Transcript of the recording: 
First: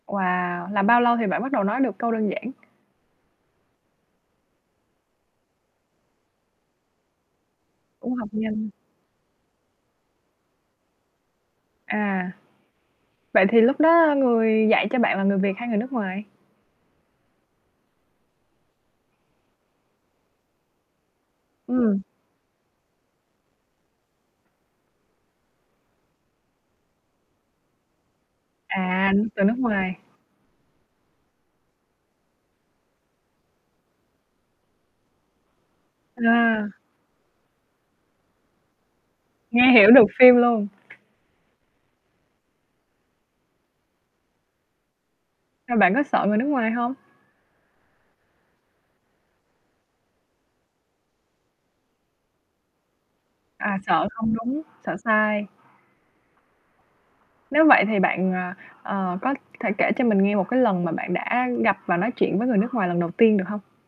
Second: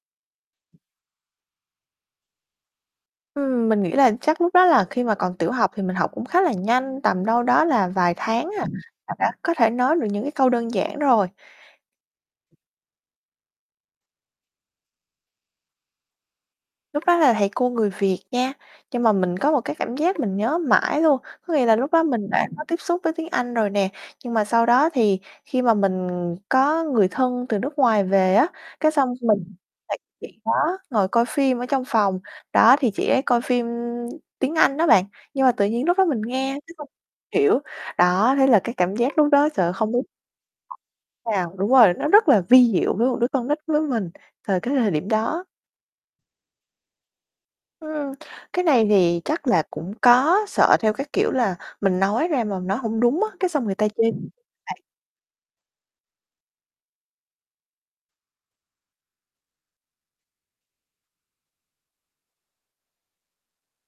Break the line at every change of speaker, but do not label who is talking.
Wow! Là bao lâu thì bạn bắt đầu nói được câu đơn giản?
Ừm, mình nghĩ là chắc lúc đó là khi mà còn tiểu học thì mình học cũng khá là nhanh, tầm đâu đó là vài
Cũng học
tháng à,
nhanh.
là đã có thể nói được những cái câu đơn giản rồi.
À. Vậy thì lúc đó người dạy cho bạn là người Việt hay người nước ngoài?
Lúc đó là thầy cô người Việt nha, nhưng mà mình có một cái cảm giác mình nhớ mãi luôn, có nghĩa là lúc
Ừm.
đó mình đã có tiếp xúc với tiếng Anh rồi nè, nhưng mà sau đó thì khi mà mình có người thân từ nước ngoài về á, cái
À,
xong
từ
mình
nước ngoài.
lại chị đó ngồi coi phim ở trong phòng, đó, thì chị ấy coi phim tiếng Anh đó bạn, nhưng mà tự nhiên lúc đó mình nghe,
À.
cái không hiểu, đó, thế là cái cảm giác lúc đó sợ
Nghe
không
hiểu
biết
được phim luôn.
nào đúng rồi, nó rất là vi diệu với một đứa con nít với mình từ cái thời điểm đó.
Rồi bạn có sợ người nước ngoài hông?
Ừm, cái này thì chắc là cũng có sợ theo cái kiểu là mình nói ra mà nói hông đúng á, cái xong người
À,
ta chê
sợ không đúng,
bạn.
sợ sai. Nếu vậy thì bạn, ờ, ờ, có thể kể cho mình nghe một cái lần mà bạn đã gặp và nói chuyện với người nước ngoài lần đầu tiên được hông?